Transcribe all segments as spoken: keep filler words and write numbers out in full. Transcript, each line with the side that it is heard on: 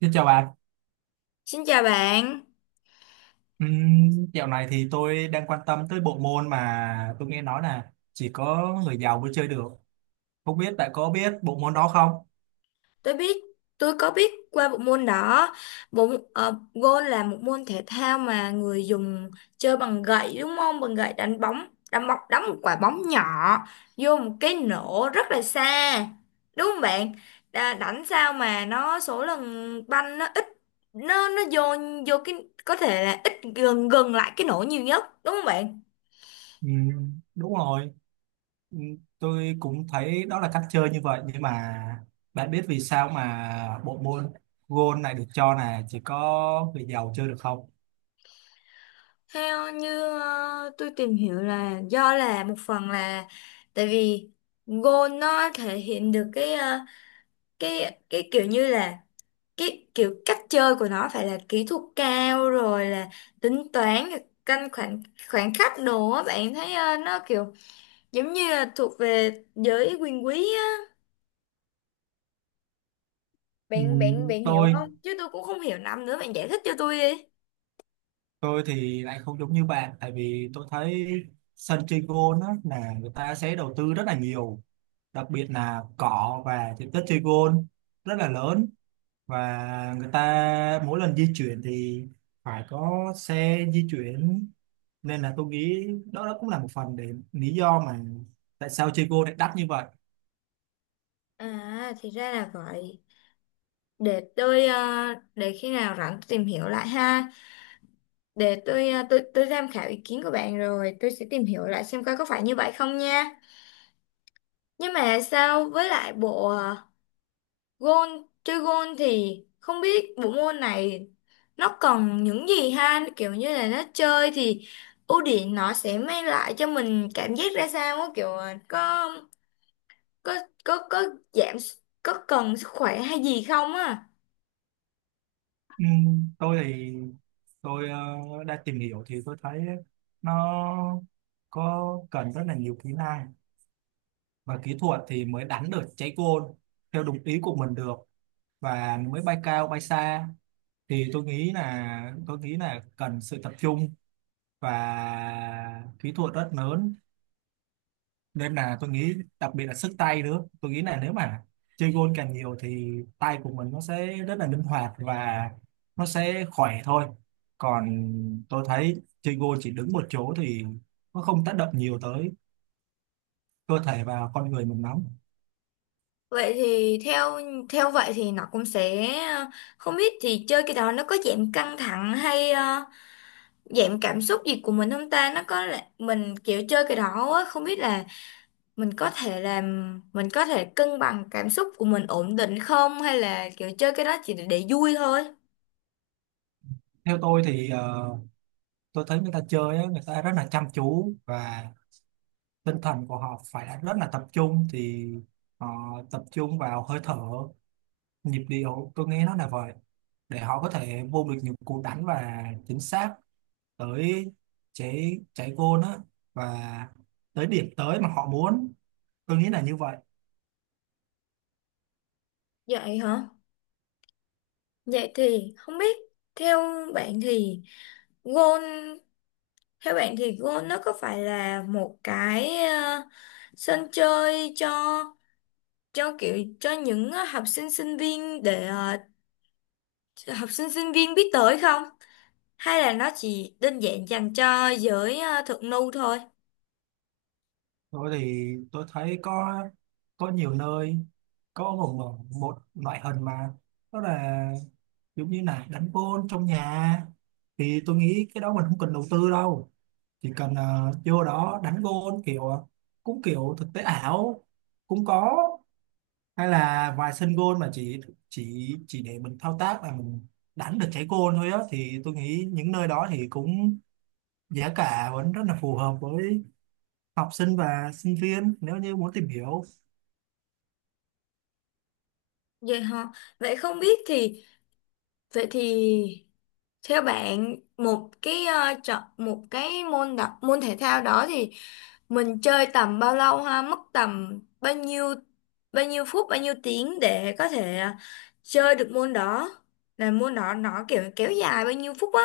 right: Xin chào bạn.
left: Xin chào bạn,
right: Ừm, dạo này thì tôi đang quan tâm tới bộ môn mà tôi nghe nói là chỉ có người giàu mới chơi được. Không biết bạn có biết bộ môn đó không?
left: tôi biết tôi có biết qua bộ môn đó. Bộ ờ, golf là một môn thể thao mà người dùng chơi bằng gậy, đúng không? Bằng gậy đánh bóng, đánh bóng đánh một quả bóng nhỏ vô một cái nổ rất là xa. Đúng không bạn? Đà, đánh sao mà nó số lần banh nó ít, nó nó vô vô cái, có thể là ít gần gần lại cái nổ nhiều nhất, đúng không bạn?
right: Ừm, đúng rồi. Ừm, tôi cũng thấy đó là cách chơi như vậy, nhưng mà bạn biết vì sao mà bộ môn golf này được cho là chỉ có người giàu chơi được không?
left: Theo như ờ, tôi tìm hiểu là do là một phần là tại vì go nó thể hiện được cái ờ, cái cái kiểu như là cái kiểu cách chơi của nó phải là kỹ thuật cao, rồi là tính toán, rồi canh khoảng khoảng khắc đồ á, bạn thấy ờ, nó kiểu giống như là thuộc về giới quyền quý á. bạn bạn
right: Ừm,
left: bạn hiểu
right: tôi
left: không? Chứ tôi cũng không hiểu lắm nữa, bạn giải thích cho tôi đi.
right: tôi thì lại không giống như bạn, tại vì tôi thấy sân chơi golf á là người ta sẽ đầu tư rất là nhiều, đặc biệt là cỏ và diện tích chơi gôn rất là lớn, và người ta mỗi lần di chuyển thì phải có xe di chuyển, nên là tôi nghĩ đó, đó cũng là một phần, để lý do mà tại sao chơi gôn lại đắt như vậy.
left: À, thì ra là vậy. để tôi ờ, để khi nào rảnh tôi tìm hiểu lại ha, để tôi à, tôi tôi tham khảo ý kiến của bạn, rồi tôi sẽ tìm hiểu lại xem coi có phải như vậy không nha. Nhưng mà sao, với lại bộ à, gôn chơi gôn thì không biết bộ môn này nó còn những gì ha, kiểu như là nó chơi thì ưu điểm nó sẽ mang lại cho mình cảm giác ra sao á, kiểu à, có có có có giảm, có cần sức khỏe hay gì không á?
right: Ừm, tôi thì tôi ờ, đã tìm hiểu thì tôi thấy nó có cần rất là nhiều kỹ năng và kỹ thuật thì mới đánh được trái gôn theo đúng ý của mình được, và mới bay cao bay xa. Thì tôi nghĩ là tôi nghĩ là cần sự tập trung và kỹ thuật rất lớn, nên là tôi nghĩ đặc biệt là sức tay nữa, tôi nghĩ là nếu mà chơi gôn càng nhiều thì tay của mình nó sẽ rất là linh hoạt, và nó sẽ khỏe thôi. Còn tôi thấy chơi gôn chỉ đứng một chỗ thì nó không tác động nhiều tới cơ thể và con người mình lắm.
left: Vậy thì theo Theo vậy thì nó cũng sẽ à, không biết thì chơi cái đó nó có giảm căng thẳng hay à, dạng cảm xúc gì của mình không ta? Nó có là mình kiểu chơi cái đó á, không biết là mình có thể làm, mình có thể cân bằng cảm xúc của mình ổn định không, hay là kiểu chơi cái đó chỉ để, để vui thôi?
right: Theo tôi thì ờ, tôi thấy người ta chơi á, người ta rất là chăm chú, và tinh thần của họ phải là rất là tập trung, thì họ tập trung vào hơi thở, nhịp điệu, tôi nghe nó là vậy, để họ có thể vô được những cú đánh và chính xác tới trái trái goal á, và tới điểm tới mà họ muốn. Tôi nghĩ là như vậy.
left: Vậy hả? Vậy thì không biết, theo bạn thì goal theo bạn thì goal nó có phải là một cái ờ, sân chơi cho, cho kiểu cho những ờ, học sinh sinh viên để ờ, học sinh sinh viên biết tới không, hay là nó chỉ đơn giản dành cho giới ờ, thượng lưu thôi?
right: Tôi thì tôi thấy có có nhiều nơi, có một một một loại hình mà đó là giống như là đánh gôn trong nhà, thì tôi nghĩ cái đó mình không cần đầu tư đâu, chỉ cần ờ, vô đó đánh gôn kiểu ờ, cũng kiểu thực tế ảo cũng có, hay là vài sân gôn mà chỉ chỉ chỉ để mình thao tác là mình đánh được trái gôn thôi á, thì tôi nghĩ những nơi đó thì cũng giá cả vẫn rất là phù hợp với học sinh và sinh viên nếu như muốn tìm hiểu.
left: Vậy hả? Vậy không biết thì Vậy thì theo bạn, một cái ờ, chọn một cái môn đặc môn thể thao đó thì mình chơi tầm bao lâu ha, mất tầm bao nhiêu, bao nhiêu phút, bao nhiêu tiếng để có thể ờ, chơi được môn đó? Là môn đó nó kiểu kéo dài bao nhiêu phút á?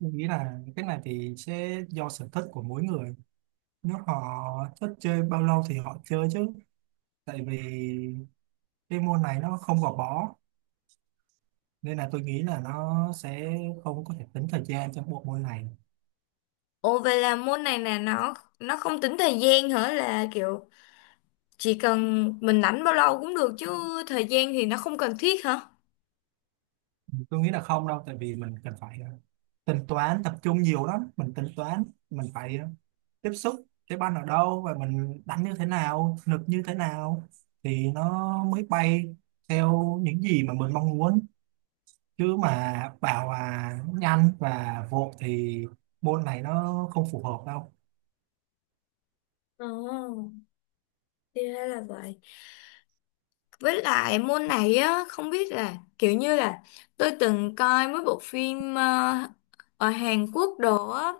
right: Tôi nghĩ là cái này thì sẽ do sở thích của mỗi người, nếu họ thích chơi bao lâu thì họ chơi chứ, tại vì cái môn này nó không gò bó, nên là tôi nghĩ là nó sẽ không có thể tính thời gian trong bộ môn này.
left: Ồ, vậy là môn này là nó nó không tính thời gian hả? Là kiểu chỉ cần mình rảnh bao lâu cũng được chứ, thời gian thì nó không cần thiết hả?
right: Tôi nghĩ là không đâu, tại vì mình cần phải ờ, tính toán tập trung nhiều lắm, mình tính toán mình phải ờ, tiếp xúc cái banh ở đâu và mình đánh như thế nào, lực như thế nào, thì nó mới bay theo những gì mà mình mong muốn, chứ mà bảo là nhanh và vội thì môn này nó không phù hợp đâu.
left: Ồ, thì ra là vậy. Với lại môn này á, không biết là kiểu như là tôi từng coi mấy bộ phim ờ, ở Hàn Quốc đồ á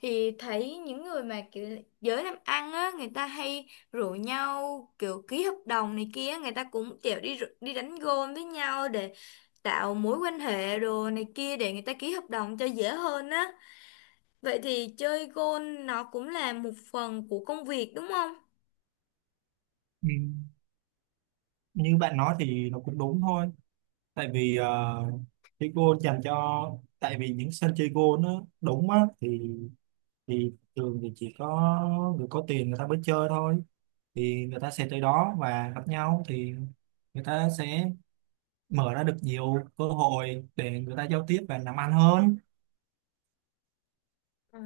left: thì thấy những người mà kiểu giới làm ăn á, người ta hay rủ nhau kiểu ký hợp đồng này kia, người ta cũng kiểu đi rủ- đi đánh gôn với nhau để tạo mối quan hệ đồ này kia, để người ta ký hợp đồng cho dễ hơn á. Vậy thì chơi golf nó cũng là một phần của công việc, đúng không?
right: Ừ. Như bạn nói thì nó cũng đúng thôi, tại vì uh, cái goal dành cho, tại vì những sân chơi goal nó đúng á thì thì thường thì chỉ có người có tiền người ta mới chơi thôi, thì người ta sẽ tới đó và gặp nhau thì người ta sẽ mở ra được nhiều cơ hội để người ta giao tiếp và làm ăn hơn.
left: À,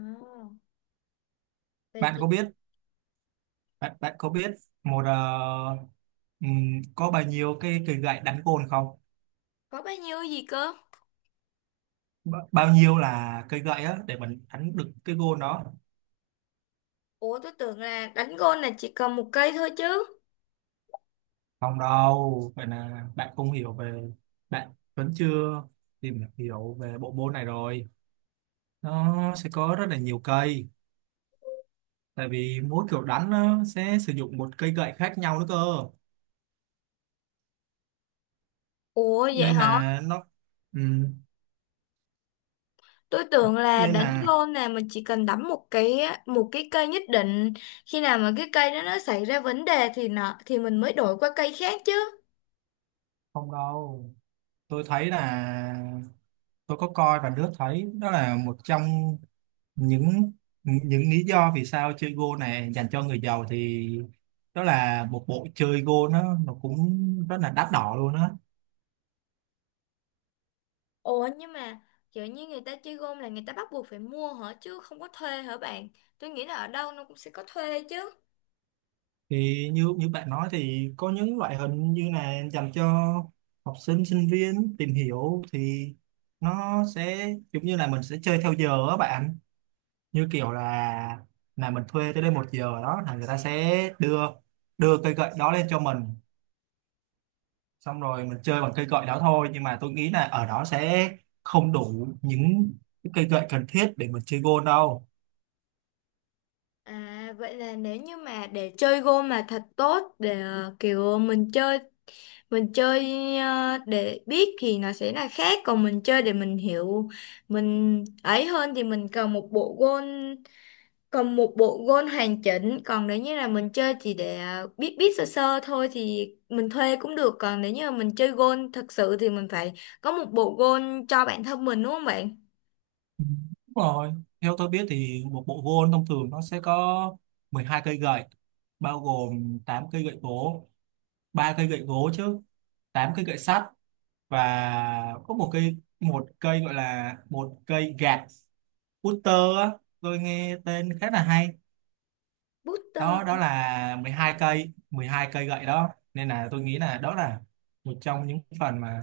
left: vậy
right: Bạn
left: thì.
right: có biết, bạn bạn có biết một ờ, ừm, có bao nhiêu cái cây gậy đánh gôn không?
left: Có bao nhiêu gì cơ?
right: Ba- bao nhiêu là cây gậy á để mình đánh được cái gôn đó?
left: Ủa, tôi tưởng là đánh golf là chỉ cần một cây thôi chứ.
right: Không đâu, vậy là bạn không hiểu về, bạn vẫn chưa tìm hiểu về bộ môn này rồi. Nó sẽ có rất là nhiều cây, tại vì mỗi kiểu đánh nó sẽ sử dụng một cây gậy khác nhau nữa cơ.
left: Ủa, vậy
right: nên
left: hả?
right: là nó ừ,
left: Tôi tưởng là
right: nên
left: đánh
right: là
left: golf là mình chỉ cần đắm một cái một cái cây nhất định. Khi nào mà cái cây đó nó xảy ra vấn đề thì nó, thì mình mới đổi qua cây khác chứ.
right: không đâu, tôi thấy là tôi có coi và đứa thấy đó là một trong những những lý do vì sao chơi Go này dành cho người giàu, thì đó là một bộ chơi Go nó nó cũng rất là đắt đỏ luôn á.
left: Ủa, nhưng mà kiểu như người ta chơi golf là người ta bắt buộc phải mua hả, chứ không có thuê hả bạn? Tôi nghĩ là ở đâu nó cũng sẽ có thuê chứ.
right: Thì như như bạn nói thì có những loại hình như là dành cho học sinh sinh viên tìm hiểu, thì nó sẽ giống như là mình sẽ chơi theo giờ á bạn, như kiểu là là mình thuê tới đây một giờ đó, là người ta sẽ đưa đưa cây gậy đó lên cho mình, xong rồi mình chơi bằng cây gậy đó thôi, nhưng mà tôi nghĩ là ở đó sẽ không đủ những cái cây gậy cần thiết để mình chơi gôn đâu.
left: À, vậy là nếu như mà để chơi gôn mà thật tốt để ờ, kiểu mình chơi, mình chơi ờ, để biết thì nó sẽ là khác, còn mình chơi để mình hiểu mình ấy hơn thì mình cần một bộ gôn cần một bộ gôn hoàn chỉnh. Còn nếu như là mình chơi chỉ để ờ, biết biết sơ sơ thôi thì mình thuê cũng được, còn nếu như mà mình chơi gôn thật sự thì mình phải có một bộ gôn cho bản thân mình, đúng không bạn?
right: Ừ, đúng rồi. Theo tôi biết thì một bộ gôn thông thường nó sẽ có mười hai cây gậy, bao gồm tám cây gậy gỗ, ba cây gậy gỗ chứ, tám cây gậy sắt, và có một cây một cây gọi là một cây gạt, putter á, tôi nghe tên khá là hay.
left: Booster.
right: Đó đó là mười hai cây, mười hai cây gậy đó. Nên là tôi nghĩ là đó là một trong những phần mà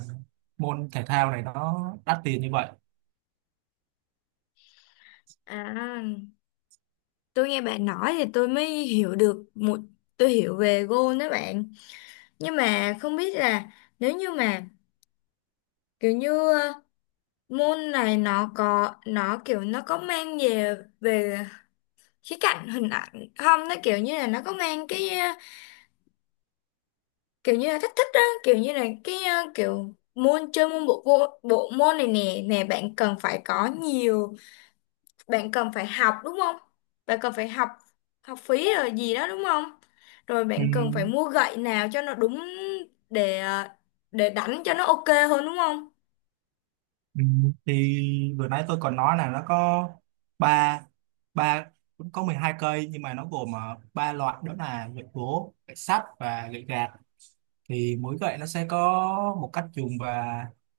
right: môn thể thao này nó đắt tiền như vậy.
left: À, tôi nghe bạn nói thì tôi mới hiểu được một tôi hiểu về gôn đó bạn. Nhưng mà không biết là, nếu như mà kiểu như ờ, môn này nó có nó kiểu nó có mang về về khía cạnh hình ảnh không, nó kiểu như là nó có mang cái ờ, kiểu như là thách thức đó, kiểu như là cái ờ, kiểu môn chơi môn bộ bộ, bộ môn này nè nè, bạn cần phải có nhiều bạn cần phải học, đúng không? Bạn cần phải học học phí rồi gì đó, đúng không? Rồi
right: Ừ.
left: bạn cần phải mua gậy nào cho nó đúng, để à, để đánh cho nó ok hơn, đúng không?
right: Ừ, thì vừa nãy tôi còn nói là nó có ba ba cũng có mười hai cây, nhưng mà nó gồm ờ, ba loại, đó là gậy gỗ, gậy sắt và gậy gạt, thì mỗi gậy nó sẽ có một cách dùng và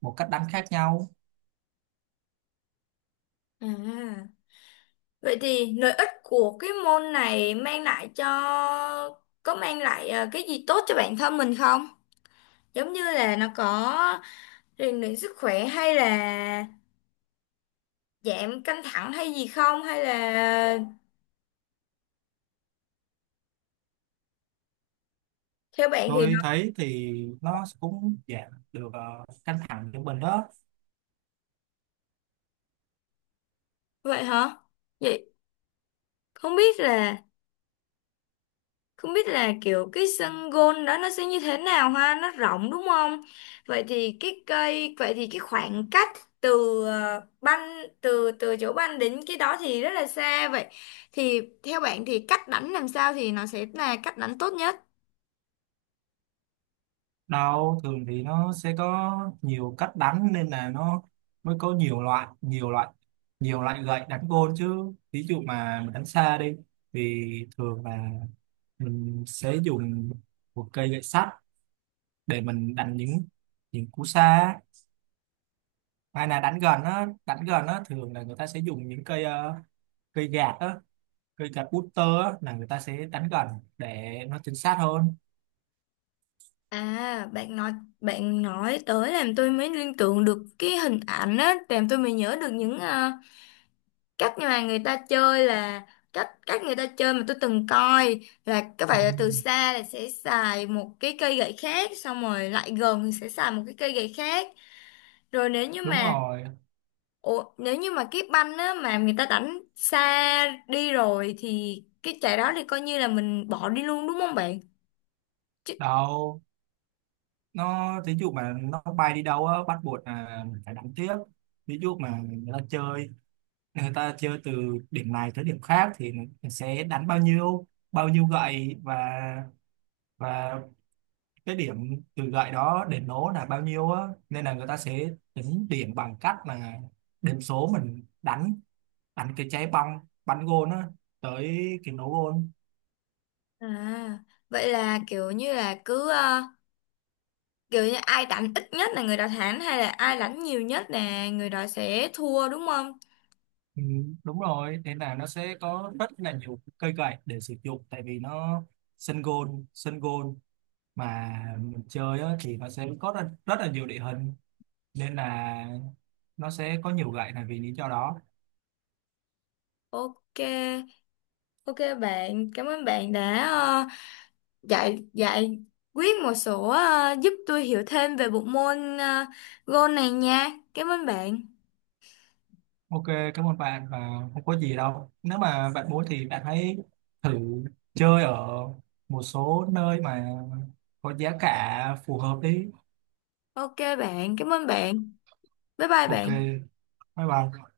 right: một cách đánh khác nhau.
left: À, vậy thì lợi ích của cái môn này mang lại cho có mang lại ờ, cái gì tốt cho bản thân mình không? Giống như là nó có rèn luyện sức khỏe, hay là giảm căng thẳng hay gì không, hay là theo bạn thì
right: Tôi
left: nó.
right: thấy thì nó cũng giảm được ờ, căng thẳng cho mình đó.
left: Vậy hả? Vậy không biết là Không biết là kiểu cái sân gôn đó nó sẽ như thế nào ha, nó rộng đúng không? Vậy thì cái cây, vậy thì cái khoảng cách từ ờ, banh từ từ chỗ banh đến cái đó thì rất là xa vậy. Thì theo bạn thì cách đánh làm sao thì nó sẽ là cách đánh tốt nhất?
right: Đâu, thường thì nó sẽ có nhiều cách đánh, nên là nó mới có nhiều loại nhiều loại nhiều loại gậy đánh gôn chứ. Ví dụ mà mình đánh xa đi thì thường là mình sẽ dùng một cây gậy sắt để mình đánh những những cú xa, hay là đánh gần á, đánh gần á thường là người ta sẽ dùng những cây ờ, cây gạt á, cây gạt putter á là người ta sẽ đánh gần để nó chính xác hơn.
left: À, bạn nói bạn nói tới làm tôi mới liên tưởng được cái hình ảnh á, làm tôi mới nhớ được những ờ, cách mà người ta chơi là cách cách người ta chơi mà tôi từng coi, là các
right: Ừ,
left: bạn là từ xa là sẽ xài một cái cây gậy khác, xong rồi lại gần thì sẽ xài một cái cây gậy khác. Rồi nếu như
right: đúng
left: mà
right: rồi.
left: Ủa, nếu như mà cái banh á mà người ta đánh xa đi rồi thì cái trái đó thì coi như là mình bỏ đi luôn, đúng không bạn? Chứ,
right: Đâu, nó ví dụ mà nó bay đi đâu á, bắt buộc là mình phải đánh tiếp. Ví dụ mà người ta chơi người ta chơi từ điểm này tới điểm khác thì mình sẽ đánh bao nhiêu bao nhiêu gậy, và và cái điểm từ gậy đó đến nổ là bao nhiêu á, nên là người ta sẽ tính điểm bằng cách là điểm số mình đánh, đánh cái trái bóng bắn gôn á tới cái nổ gôn.
left: à vậy là kiểu như là cứ ờ, kiểu như ai đánh ít nhất là người đó thắng, hay là ai đánh nhiều nhất là người đó sẽ thua, đúng không?
right: Ừ, đúng rồi, nên là nó sẽ có rất là nhiều cây gậy để sử dụng, tại vì nó, sân gôn sân gôn mà mình chơi á, thì nó sẽ có rất, rất là nhiều địa hình, nên là nó sẽ có nhiều gậy là vì lý do đó.
left: Ok Ok bạn, cảm ơn bạn đã ờ, dạy dạy quyết một số ờ, giúp tôi hiểu thêm về bộ môn uh, golf này nha. Cảm ơn bạn.
right: Ok, cảm ơn bạn. Và không có gì đâu, nếu mà bạn muốn thì bạn hãy thử chơi ở một số nơi mà có giá cả phù hợp đi.
left: Ok bạn, cảm ơn bạn. Bye bye
right: Ok,
left: bạn.
right: bye bye.